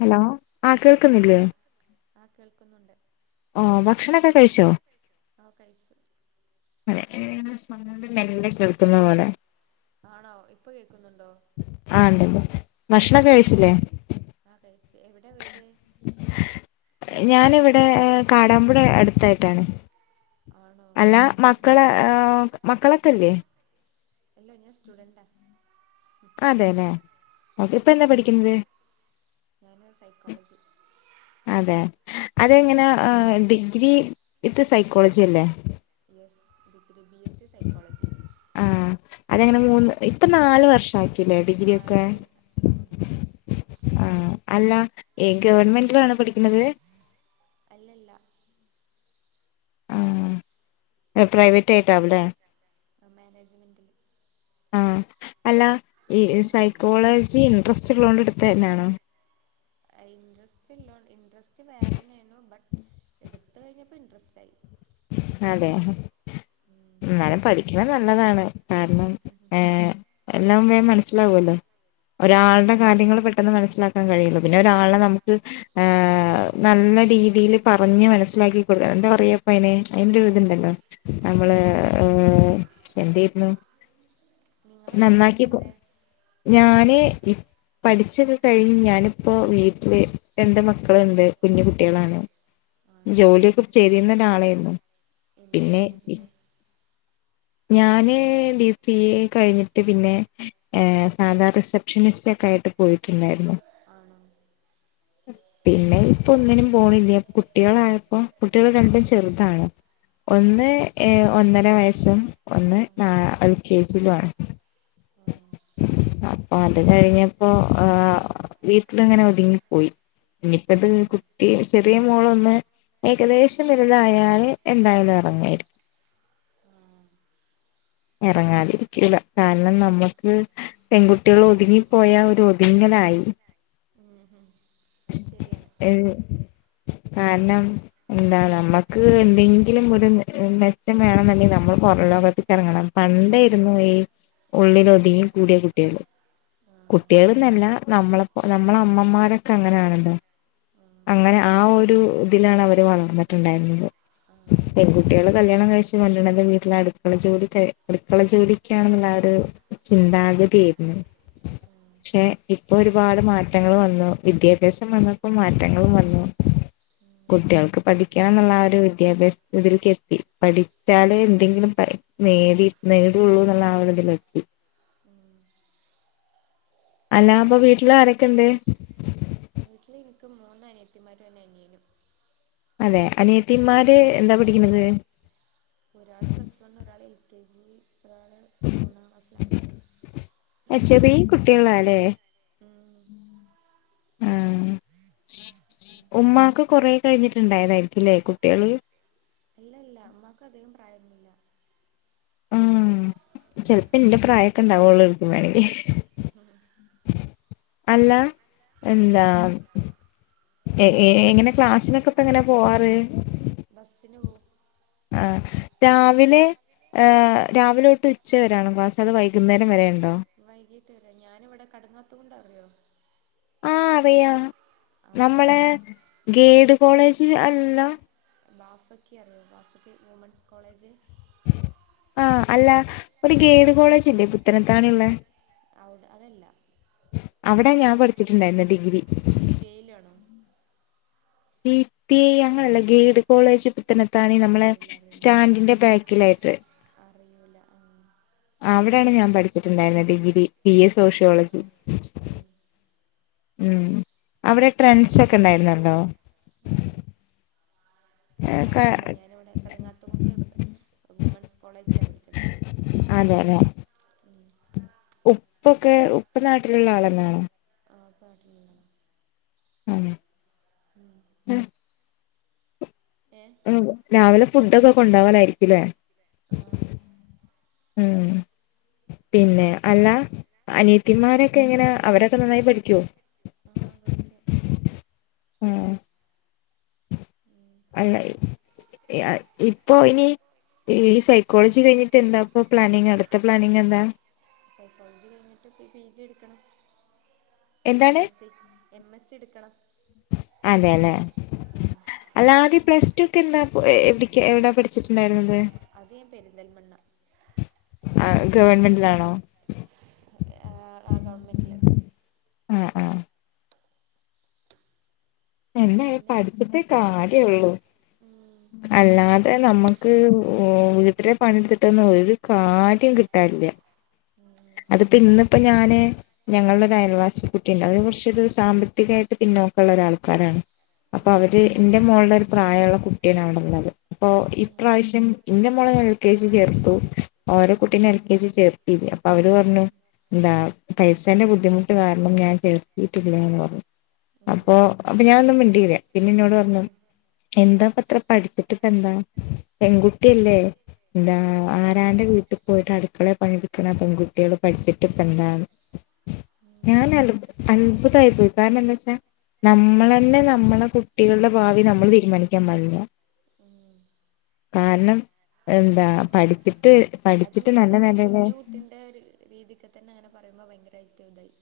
Hello ആഹ് കേൾക്കുന്നില്ലേ ആ ആ കേൾക്കുന്നുണ്ട് [inaudible] ആഹ് ഭക്ഷണൊക്കെ കഴിച്ചോ? ആ കഴിച്ചു മേല്ലേ കേൾക്കുന്നാ പോലെ. ആണോ ഇപ്പൊ കേ ആ ഇണ്ട്‌ ണ്ട്‌ ഭക്ഷണം ആ ഓക്കെ കഴിച്ചില്ലേ ആ കഴിച്ചു എവിടെ വീട് ഞാനിവിടെ കാടാമ്പുഴ അടു ത്തായിട്ടാണ്. ആണോ അല്ല ആ മക്കള് ആഹ്‌ മക്കളോ ക്കെല്ലേ. അല്ലാ ഞാൻ സ്റ്റുഡന്റാ. അതെല്ലെ ആ ഇപ്പ എന്താ പഠിക്കുന്നത്? ഞാൻ സൈക്കോളജി അതെ അതങ്ങനാ ഡിഗ്രി ഇത് സൈക്കോളജി അല്ലേ. [unintelligible] സി സൈക്കോളജി ആഹ്‌ അതങ്ങനെ ഉം. മൂന്ന് ഇപ്പൊ നാല് വർഷം ആക്കില്ലേ ഡിഗ്രി ആ ഒക്കെ അതിന ആ ആഹ്‌. അല്ല. ഏ ഗവൺമെന്റിലാണ് പഠിക്കുന്നത്. അല്ലല്ല ആ പ്രൈവ സ്റ്റേറ്റാവല്ലേ മാനേജ്മെൻറ്റിൽ ആഹ്‌. അല്ല ഈ സൈക്കോളജി ഇൻട്രസ്റ്റ്ള്ളൊണ്ട് എടുത്തന്നെയാണോ? ഇൻട്രസ്റ്റ് ഇല്ലോണ്ട് ഇൻട്രസ്റ്റ് വേറെ തന്നെയെണു ആ ബട്ട് എടുത്ത് കഴിഞ്ഞപ്പോ ഇൻട്രസ്റ്റ് ആയി. അതെ ഉം. എന്നാലും പഠിക്കണം. നല്ലതാണ്. കാരണം ഏഹ്‌ എല്ലാം മനസ്സിലാവുല്ലോ. ഓ ഓ ഒരാളുടെ കാര്യങ്ങൾ പെട്ടെന്ന് മനസ്സിലാക്കാൻ ക്കാൻ കഴിയുള്ളൂ പിന്നെ ഒരാളെ നമുക്ക് നല്ല രീതിയില് പറഞ്ഞ് മനസ്സിലാക്കി കൊടുക്കാം എന്താ പറയാ അയിനെ അയിന്റെ ഇതുണ്ടല്ലോ നമ്മള് ഏർ എന്തെരുന്നു. നിങ്ങളെന്താ നന്നാക്കിപ്പോ പഠിച്ചത് ഞാന് ഈ പഠിച്ചൊക്കെ കഴിഞ്ഞ് ഞാനിപ്പോ വീട്ടില് രണ്ട് മക്കളുണ്ട്. കുഞ്ഞു കുട്ടികളാണ് ആണോ ജോലിയൊക്കെ ചെയ്തിരുന്ന ആളാരുന്നു എന്താ പിന്നെ ജോലി ചെയ്തിരുന്നെ ഞാന് ഡി സി എ കഴിഞ്ഞിട്ട് പിന്നെ സാധാ റിസപ്ഷനിസ്റ്റ് ഒക്കെ ആയിട്ട് പോയി ഉണ്ടായിരുന്നു. ആണോ പിന്നെ ഇപ്പൊ ഒന്നിനും പോണില്ല. അപ്പൊ കുട്ടികളായപ്പോ കുട്ടികൾ രണ്ടും ചെറുതാണ്. ഒന്ന് ഏ ഒന്നര വയസ്സ് ആഹ്. ഒന്ന് വയസ്സും ആ അത് യു കെ ജി. ലാണ്. ആണോ. അപ്പൊ അത് കഴിഞ്ഞപ്പോ ആർ വീട്ടിലിങ്ങനെ ഒതുങ്ങിപ്പോയി. ഇനിയിപ്പോ ഇത് ആ അത് കുട്ടി ചെറിയ മോളൊന്ന് ഏകദേശം വലുതായാല് വലുതായാണ് എന്തായാലും എന്നാണ് ഇറങ്ങായിരിക്കും. പറഞ്ഞത്. ആ ഇറങ്ങാതിരിക്കൂല. കാരണം നമ്മുക്ക് പെൺകുട്ടികൾ ഒതുങ്ങിപ്പോയാ ഒരു ഒതുങ്ങലായി. ഉം ഹ അത് ശരിയാണ് ഏഹ് കാരണം എന്താ നമ്മുക്ക് എന്തെങ്കിലും ഒരു മെച്ചം വേണെന്നണ്ടെങ്കിൽ നമ്മൾ പുറ ലോകത്തി ഇറങ്ങണം പണ്ടായിരുന്നു ഈ ഉള്ളില ഒതിങ്ങി കൂടിയ കുട്ടികൾ ആ കുട്ടികൾന്നല്ല നമ്മളപ്പോ നമ്മളെ അമ്മമാരൊക്കെ അങ്ങനൊണണ്ടോ ആ അങ്ങനെ ആ ഒരു ഇതിലാണ് അവര് വളർന്നിട്ടുണ്ടായിരുന്നത്. ആ ആ പെൺകുട്ടികൾ കല്യാണം കഴിച്ച് കൊണ്ടന്നത് വീട്ടിലടുക്ക ക്ക ജോലി അടുക്കള ജോലിക്കാണെന്നുള്ള ഒരു ചിന്താഗതിയയിരുന്നു. ഉം ഉം പക്ഷെ ഇപ്പൊ ഒരുപാട് മാറ്റങ്ങൾ വന്നു വിദ്യാഭ്യാസം വന്നപ്പോ മാറ്റങ്ങളും വന്നു കുട്ടികൾക്ക് പഠിക്കണംന്നുള്ള ഒരു വിദ്യാഭ്യാസ ഇതിൽക്ക് എത്തി. പഠിച്ചാല് എന്തെങ്കിലും നേടി നേടള്ളൂ എന്നുള്ള ആ ഒരു ത്തിലെത്തി അല്ലാ അപ്പൊ വീട്ടില് ആരൊക്കെ ഉണ്ട്. വീട്ടില് എനിക്ക് മൂന്ന അനിയത്തിമാരും ഒരു അനിയനു അതെ അനേത്തിന്മാര് എന്താ പഠിക്കണത്. ഒരാൾ പ്ലസ് വൺ ഒരാൾ എൽ കെ ജി.. ല് അ ചെറിയ കുട്ടികളല്ലേ ഉം ആഹ ഉമാക്ക് കൊറെ കഴിഞ്ഞിട്ടുണ്ടായതായിരിക്കുംല്ലേ കുട്ടികള് ഇല്ല ഇല്ല ഉമ്മമാക്ക് അതികം ണ്ടായിരുന്നില്ല ഉം ചിലപ്പോ എന്റെ പ്രായക്കെ ഇണ്ടാവുള്ളൂ. [unintelligible] ഇ അല്ല എന്താ എങ്ങനെ ക്ലാസിനൊക്കെ ഇപ്പ എങ്ങനെ പോവാറ്. ബസിന് പോവും. ആ രാവിലെ രാവിലോട്ട് ഉച്ചവരാണ് ക്ളാസ് അതോ വൈകുന്നേരം വരെണ വൈകീട്ട് വരാ ഞാനിവിടെ കടങ്ങാത്ത കൊണ്ട് അറിയോ ആഹ അയാ അവിടെയാണ് നമ്മളെ ഗേട് കോളേജ് അല്ല ബാഫക്കി അറിയോ ബാഫക്കി വുമൻസ് കോളേജ്. ആ അല്ല ഒരു ഗേഡ് കോളേജ്ല്ലേ പുത്തനത്താണി ള്ളേ ഔടെ അതല്ല അവിടാ ഞാൻ പഠിച്ചിട്ടുണ്ടായിരുന്നു. ഡിഗ്രി സി പി ഐയിലാണ സി പി ഐ അങ്ങനല്ല ഗൈഡ് കോളേജ് പുത്തനത്താണി ണി നമ്മളെ അറിയില്ല അറിയില്ല സ്റ്റാൻഡിന്റെ ബാക്കിലായിട്ട് അറിയൂല ആഹ് അവിടെയാണ് ഞാൻ പഠിച്ചിട്ടുണ്ടായിരുന്ന ഡിഗ്രി പി എ സോഷ്യോളജി ഉം ഉം അവരെ ട്രൻസ് ഒക്കെ ഉണ്ടായിരുന്നല്ലോ ഉം എനിക്കറിയൂല ഞാനവിടെ കടങ്ങാത്ത കൊണ്ട് വുമൻസ് കോളേജിലാ പഠിക്കണേ അതെല്ലെ [unintelligible] ഉപ്പ്നാട്ടിലുള്ള ആളല്ലേ വാപ്പ നാട്ടിലുള്ളതാ [unintelligible] ഉം ഏഹ് ആ രാവിലെ ഫുഡ് സ കൊണ്ടാവാനായിരിക്കൂലേ ആഹ് ഉം പിന്നെ അല്ല ഉം അനീയത്തിമാരൊക്കെ എങ്ങന അവരൊക്കെ നന്നായി പഠിക്കോ ആഹ് പഠിക്കാ ഉം ഉം അല്ല ഇപ്പൊ ഇനി ഈ സൈക്കോളജി കഴിഞ്ഞിട്ട് എന്താ ഇപ്പ പ്ലാനിങ് അടുത്ത പ്ലാനിങ് എന്താ സൈക്കോളജി കഴിഞ്ഞിട്ട് പി ജി എടുക്കണം എം എന്താണ് S C, M S C എടുക്കണം അതെല്ലെ [unintelligible] എന്നാ എവി എവിടാ പഠിച്ചിട്ടുണ്ടായിരുന്നത് അത് ഞാൻ പെരിന്തൽമണ്ണ ആ ഗവൺമെന്റിലാണോ ആ ഗവൺമെന്റില് ആഹ് ആഹ് എന്നെ പിന്നെ [unintelligible] കാ [unintelligible] അല്ലാതെ നമ്മുക്ക് വീട്ടിലെ പണിയെടുത്തിട്ടന്നെ ഒരു കാര്യം കിട്ടാൻ ഇല്ല അതിപ്പോ ഇന്നിപ്പോ ഞാന് ഞങ്ങടെ ഒരു അയൽവാസി കുട്ടിയുണ്ട് അതിനെ കുറചൊരു സാമ്പത്തികായിട്ട് പിന്നോക്ക ഉള്ള ഒരാൾക്കാരാണ് അപ്പൊ ഉം അവര് എന്റെ മോള്ടെ ഒരു പ്രായമുള്ള കുട്ടിയാണ് അവിടെള്ളത് അപ്പൊ ഈ ഉം പ്രാവശ്യം ഇന്റെ മോള ഞാൻ എൽ കെ ജി ചേർത്തു ഓര കുട്ടീനെ എൽ കെ ജി ചേർത്തില്ല അവര് പറഞ്ഞു എന്താ പൈസന്റെ ബുദ്ധിമുട്ട് കാരണം ഞാൻ ചേർത്തിട്ടില്ലന്ന് പറഞ്ഞു ഉം അപ്പൊ അപ്പൊ ഞാനൊ മിണ്ടീല പിന്നെ എന്നോട് പറഞ്ഞു എന്താ പ അത്ര പഠിച്ചിട്ട് ഇപ്പ എന്താ പെൺകുട്ടിയല്ലേ എന്താ ആരാന്റെ വീട്ടിൽ പോയിട്ട് അടുക്കള പണിയെടുക്കണ പെൺകുട്ടികള് പഠിച്ചിട്ട്പ്പന്താന്നു ഉം ഞാൻ അത് അത്ഭു തായിപ്പോയി കാരണം എന്താ വച്ചാ നമ്മള് തന്നെ നമ്മളെ കുട്ടികളുടെ ഭാവി നമ്മൾ തീരുമാനിക്കാൻ പാടില്ല ഉം കാരണം എന്താ പഠിപ്പി ട്ട് പഠിച്ചിട്ട് നല്ല നെലേല് രീതിക്കെ തന്നെ അങ്ങനെ പറയുമ്പോ ഭയങ്കരായിട്ട് തായി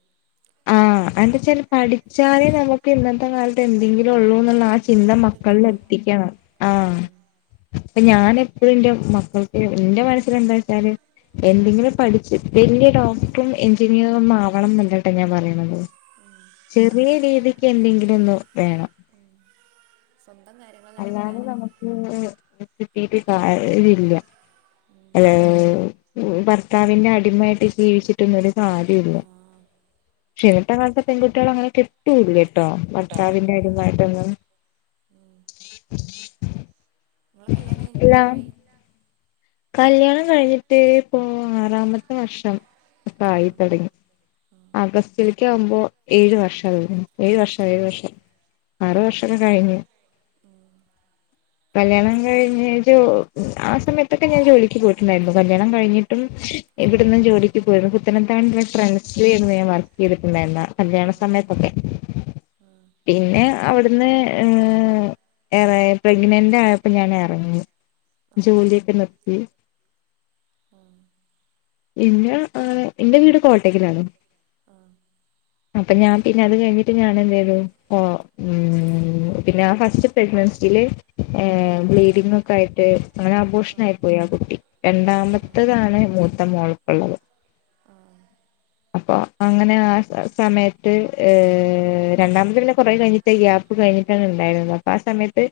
എന്താച്ചാല് പഠിച്ചാലേ നമുക്ക് ഇന്നത്തെ കാലത്ത് എന്തെങ്കിലും ഒള്ളൂ ആ ചിന്ത ജീവിക്കാൻ മക്കളിൽ പറ്റുള്ളൂ എത്തിക്കണം ആ ഉം പ്പൊ ഞാൻ എപ്പഴും ഇന്റെ മക്കൾക്ക് ഇന്റെ മനസില് എന്താച്ചാല് എന്തെങ്കിലും പഠിച്ച് വെല്ല്യെ ഡോക്ടറും എഞ്ചിനീയറും ഒന്നും ആവണംന്നില്ല അ ഞാൻ പറീണത് ഉം ചെറിയ രീതി ക്കെന്തെങ്കിലുംന്ന് വേണം ഉം സ്വന്തം കാര്യങ്ങൾ അല്ലാതെ നടത്താന് നമുക്ക് കിട്ടീട്ട് ആഹ് ഇല്ല ഉം [unintelligible] ത്താവിന്റെ അടിമായിട്ട് ജീവിച്ചിട്ടുന്നുരു കാര്യുല്ല ആ ക്ഷെ ഇന്നത്തെ കാൽത്തെ പെൺകുട്ടികളേ അങ്ങനെ കിട്ടുല്ലേ ട്ടോ ഭർത്താവിന്റെ ആ അടിമായിട്ടൊന്നും [inaudible] ഇങ്ങള കല്യാണം കഴിഞ്ഞിട്ട് എത്രായി കല്യാണം കഴിഞ്ഞിട്ട് പ്പോ ആറാമത്തെ വർഷം ആണോ ആയിത്തൊടങ്ങി ആ അഗസ്റ്റില് ക്യാവുമ്പോ ഏഴു വർഷം വരുന്നത് ഏഴു വർഷം ആ ഏഴു വർഷം ആറ് വർഷൊക്കെ കഴിഞ്ഞു ഉം കല്യാണം കഴിഞ്ഞരു ആ സമയ ത്തൊക്കെഞാ ജോലി ക്ക് പോയിട്ടുണ്ടായിരുന്നു കല്യാണം കഴിഞ്ഞിട്ടും ഇവിടുന്നും ജോലിക്ക് പോയിരുന്നു പുത്തനത്താണിലില്ലേ [unintelligible] ആയിരുന്നു ഞാൻ വർക്ക് ചെയ്തിട്ടുണ്ടായിരുന്ന കല്യാണ സമയത്തൊക്കെ സമയത്തൊക്കെ പിന്നെ അവിട്ന്ന് ഏ എറെ പ്രഗ്നന്റ് ആയപ്പോ ഞാൻ എറങ്ങി ആ ജോലിയൊക്കെ നിർ ഉ [inaudible] ആ പിന്നേ ആ എന്റെ വീട് കോട്ടക്കലാണ് ആ ആ അപ്പ ഞാൻ പിന്നെ അത് കഴിഞ്ഞിട്ട് ഞാൻ എന്തെയ്തു ഉം ഉം പിന്നെ ആ ഫസ്റ്റ് പ്രഗ്നൻസീല് ഹേ ബ്ലീഡിംഗ് ഒക്കെ ആയിട്ട് അങ്ങനെ ആബോഷ് നായി പോയി ആ കുട്ടി ആ രണ്ടാമത്തതാണ് മൂത്ത മോൾ ഇപ്പള്ളത് ആ അപ്പൊ അങ്ങനെ ആ സമയത്ത് ഏ രണ്ടാമത് പിന്നെ കോറെ കഴിഞ്ഞിട്ടെ ഗ്യാപ്പ് കഴിഞ്ഞിട്ടാണ് ഇണ്ടായത് അപ്പൊ ആ സമയത്ത്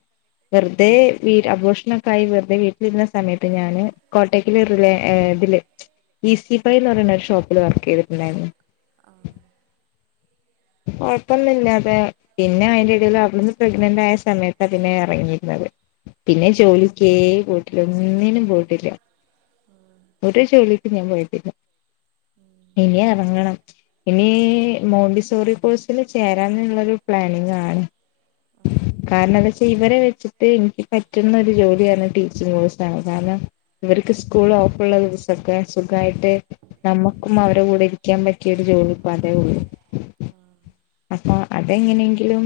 വെർ തേ വി അബോഷനോക്കായി വെർതെ വീട്ടിലിരിന്ന് ഇട്ട് ഞാന് കോട്ടക്കല് റിലേ ഏ ഇതില് [unintelligible] ന്ന് പറയുന്ന ഒരു ഷോപ്പില് വർക്കെയ്തിട്ടുണ്ടായിരുന്നു ആ ആ കൊഴ്പ്പൊന്നുല്ലാതെ പിന്നെ അയിന്റെ എടേല് അവിടുന്ന് പ്രഗ്നന്റ് ആയ സമയത്ത പിന്നെ ഇറങ്ങീര്ന്നത് പിന്നെ ജോലിക്കേ പോയ്ട്ടി ആ ഒന്നിനും പോയിട്ടില്ല ഒരു ജോലിക്കും ഞാൻ പോയിട്ടില്ല ഉം ഇനിയെറങ്ങണം ഇനീ ആഹ് മോണ്ടി സോറി കോഴ്സിൽ ചേരാന്നുള്ളരു പ്ലാനിങ് ആണ് ആഹ് കാരണം ന്താച്ചാ ഇവരെ വെച്ചിട്ട് എനിക്ക് പറ്റുന്ന ഒരു ജോലിയരുന്നു ടീ ചോയിസാണ് കാരണം ഇവർക്ക് കാരണം സ്കൂൾ ഓഫ്ള്ള സുഖായിട്ട് നമ്മുക്കും അവരെ കൂടെ ഇരിക്കാൻ പറ്റിയരു ജോലിപ്പ അതേ ഉള്ളൂ പറ്റും അപ്പൊ അതെങ്ങനെങ്കിലും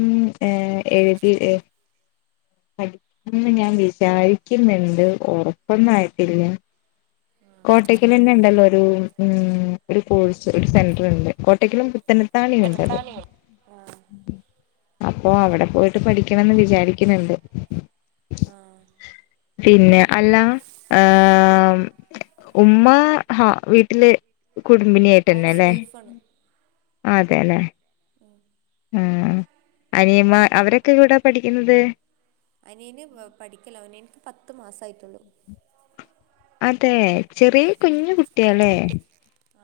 ഏർ എഴുതി പഠിക്കണംന്ന് ഞാൻ വിചാരിക്കുന്നുണ്ട് ഉറപ്പൊന്നായിട്ടില്ല കോട്ടക്കൽ തന്നെ ഉണ്ടല്ലോ ഒരു ഉ ഒരു കോഴ്സ് ഒരു സെന്റർ ഉണ്ട് കോട്ടക്കിലും പത്തനത്താണി ണ്ടത് ആഹ് അപ്പൊ അവിടെ പോയിട്ട് പഠിക്കണംന്ന് വിചാരിക്കുന്നുണ്ട് ആഹ് പിന്നെ അല്ല ഏഹ ഉമ്മ ഹ വീട്ടില് കുടുംബിനിയായിട്ടന്നെ ഹൗസ് ല്ലേ വൈഫാണ് ആ അതെലെ ഉം ഉ അനിയമ്മ അവരൊക്കെ ഇൂടാ പഠിക്കുന്നത് അനിയന് പഠിക്കലാ അവന് എനിക്ക് പത്ത് മാസ ആയിട്ടുള്ളൂ അതെ ചെറി കുഞ്ഞ് കുട്ടിയാലേ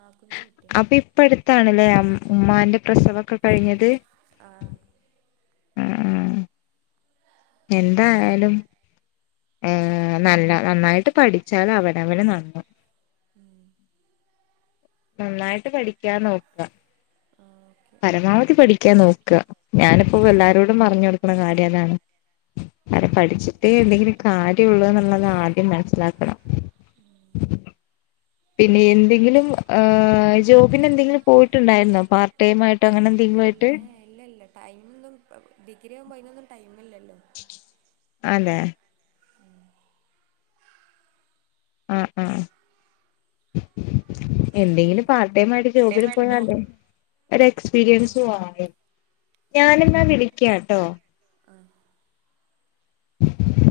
ആഹ് കുഞ്ഞു കുട്ടിയ അപ്പൊ ഇപ്പ അടുത്താണല്ലേ അം ഉമ്മാന്റെ പ്രസവൊക്കെ കഴിഞ്ഞത് ആ ഉം ഉം എന്തായാലും ഏ ഉം നല്ല നന്നായിട്ട് പഠിച്ചാൽ അവനവന് നന്ന് ഉം നന്നായിട്ട് പഠിക്കാ നോക്കാ ആഹ് ഓക്കെ പരമാവധി പഠിക്കാൻ നോക്കുക ഞാനിപ്പോ എല്ലാവരോടും പറഞ്ഞു കൊടുക്കുന്ന കാര്യം അതാണ് അവരെ ഉം പഠിച്ചിട്ടേ എന്തെങ്കിലും കാര്യ ഉള്ളൂ എന്നുള്ളതാ ആദ്യം മനസ്സിലാക്കണം ഉം പിന്നെ എന്തെങ്കിലും ഏ ജോബിന് എന്തെങ്കിലും പോയിട്ടുണ്ടായിരുന്നോ പാർട്ട് ടൈം ആയിട്ടോ അങ്ങനെ എന്തെങ്കിലും ഇല്ല ആയിട്ട് ഏ ഇല്ല ഇല്ല ടൈം ഇല്ലല്ലോ അതെ ആഹ് ആഹ് എന്തെങ്കിലും പാർട്ട് ടൈം ആയിട്ട് ജോബിന് പോയാല്ലേ ഒരു എക്സ്പീരിയൻസും ആഹ് ആവും ഞാൻ ഏ എന്നാ വിളിക്കാട്ടോ ആഹ്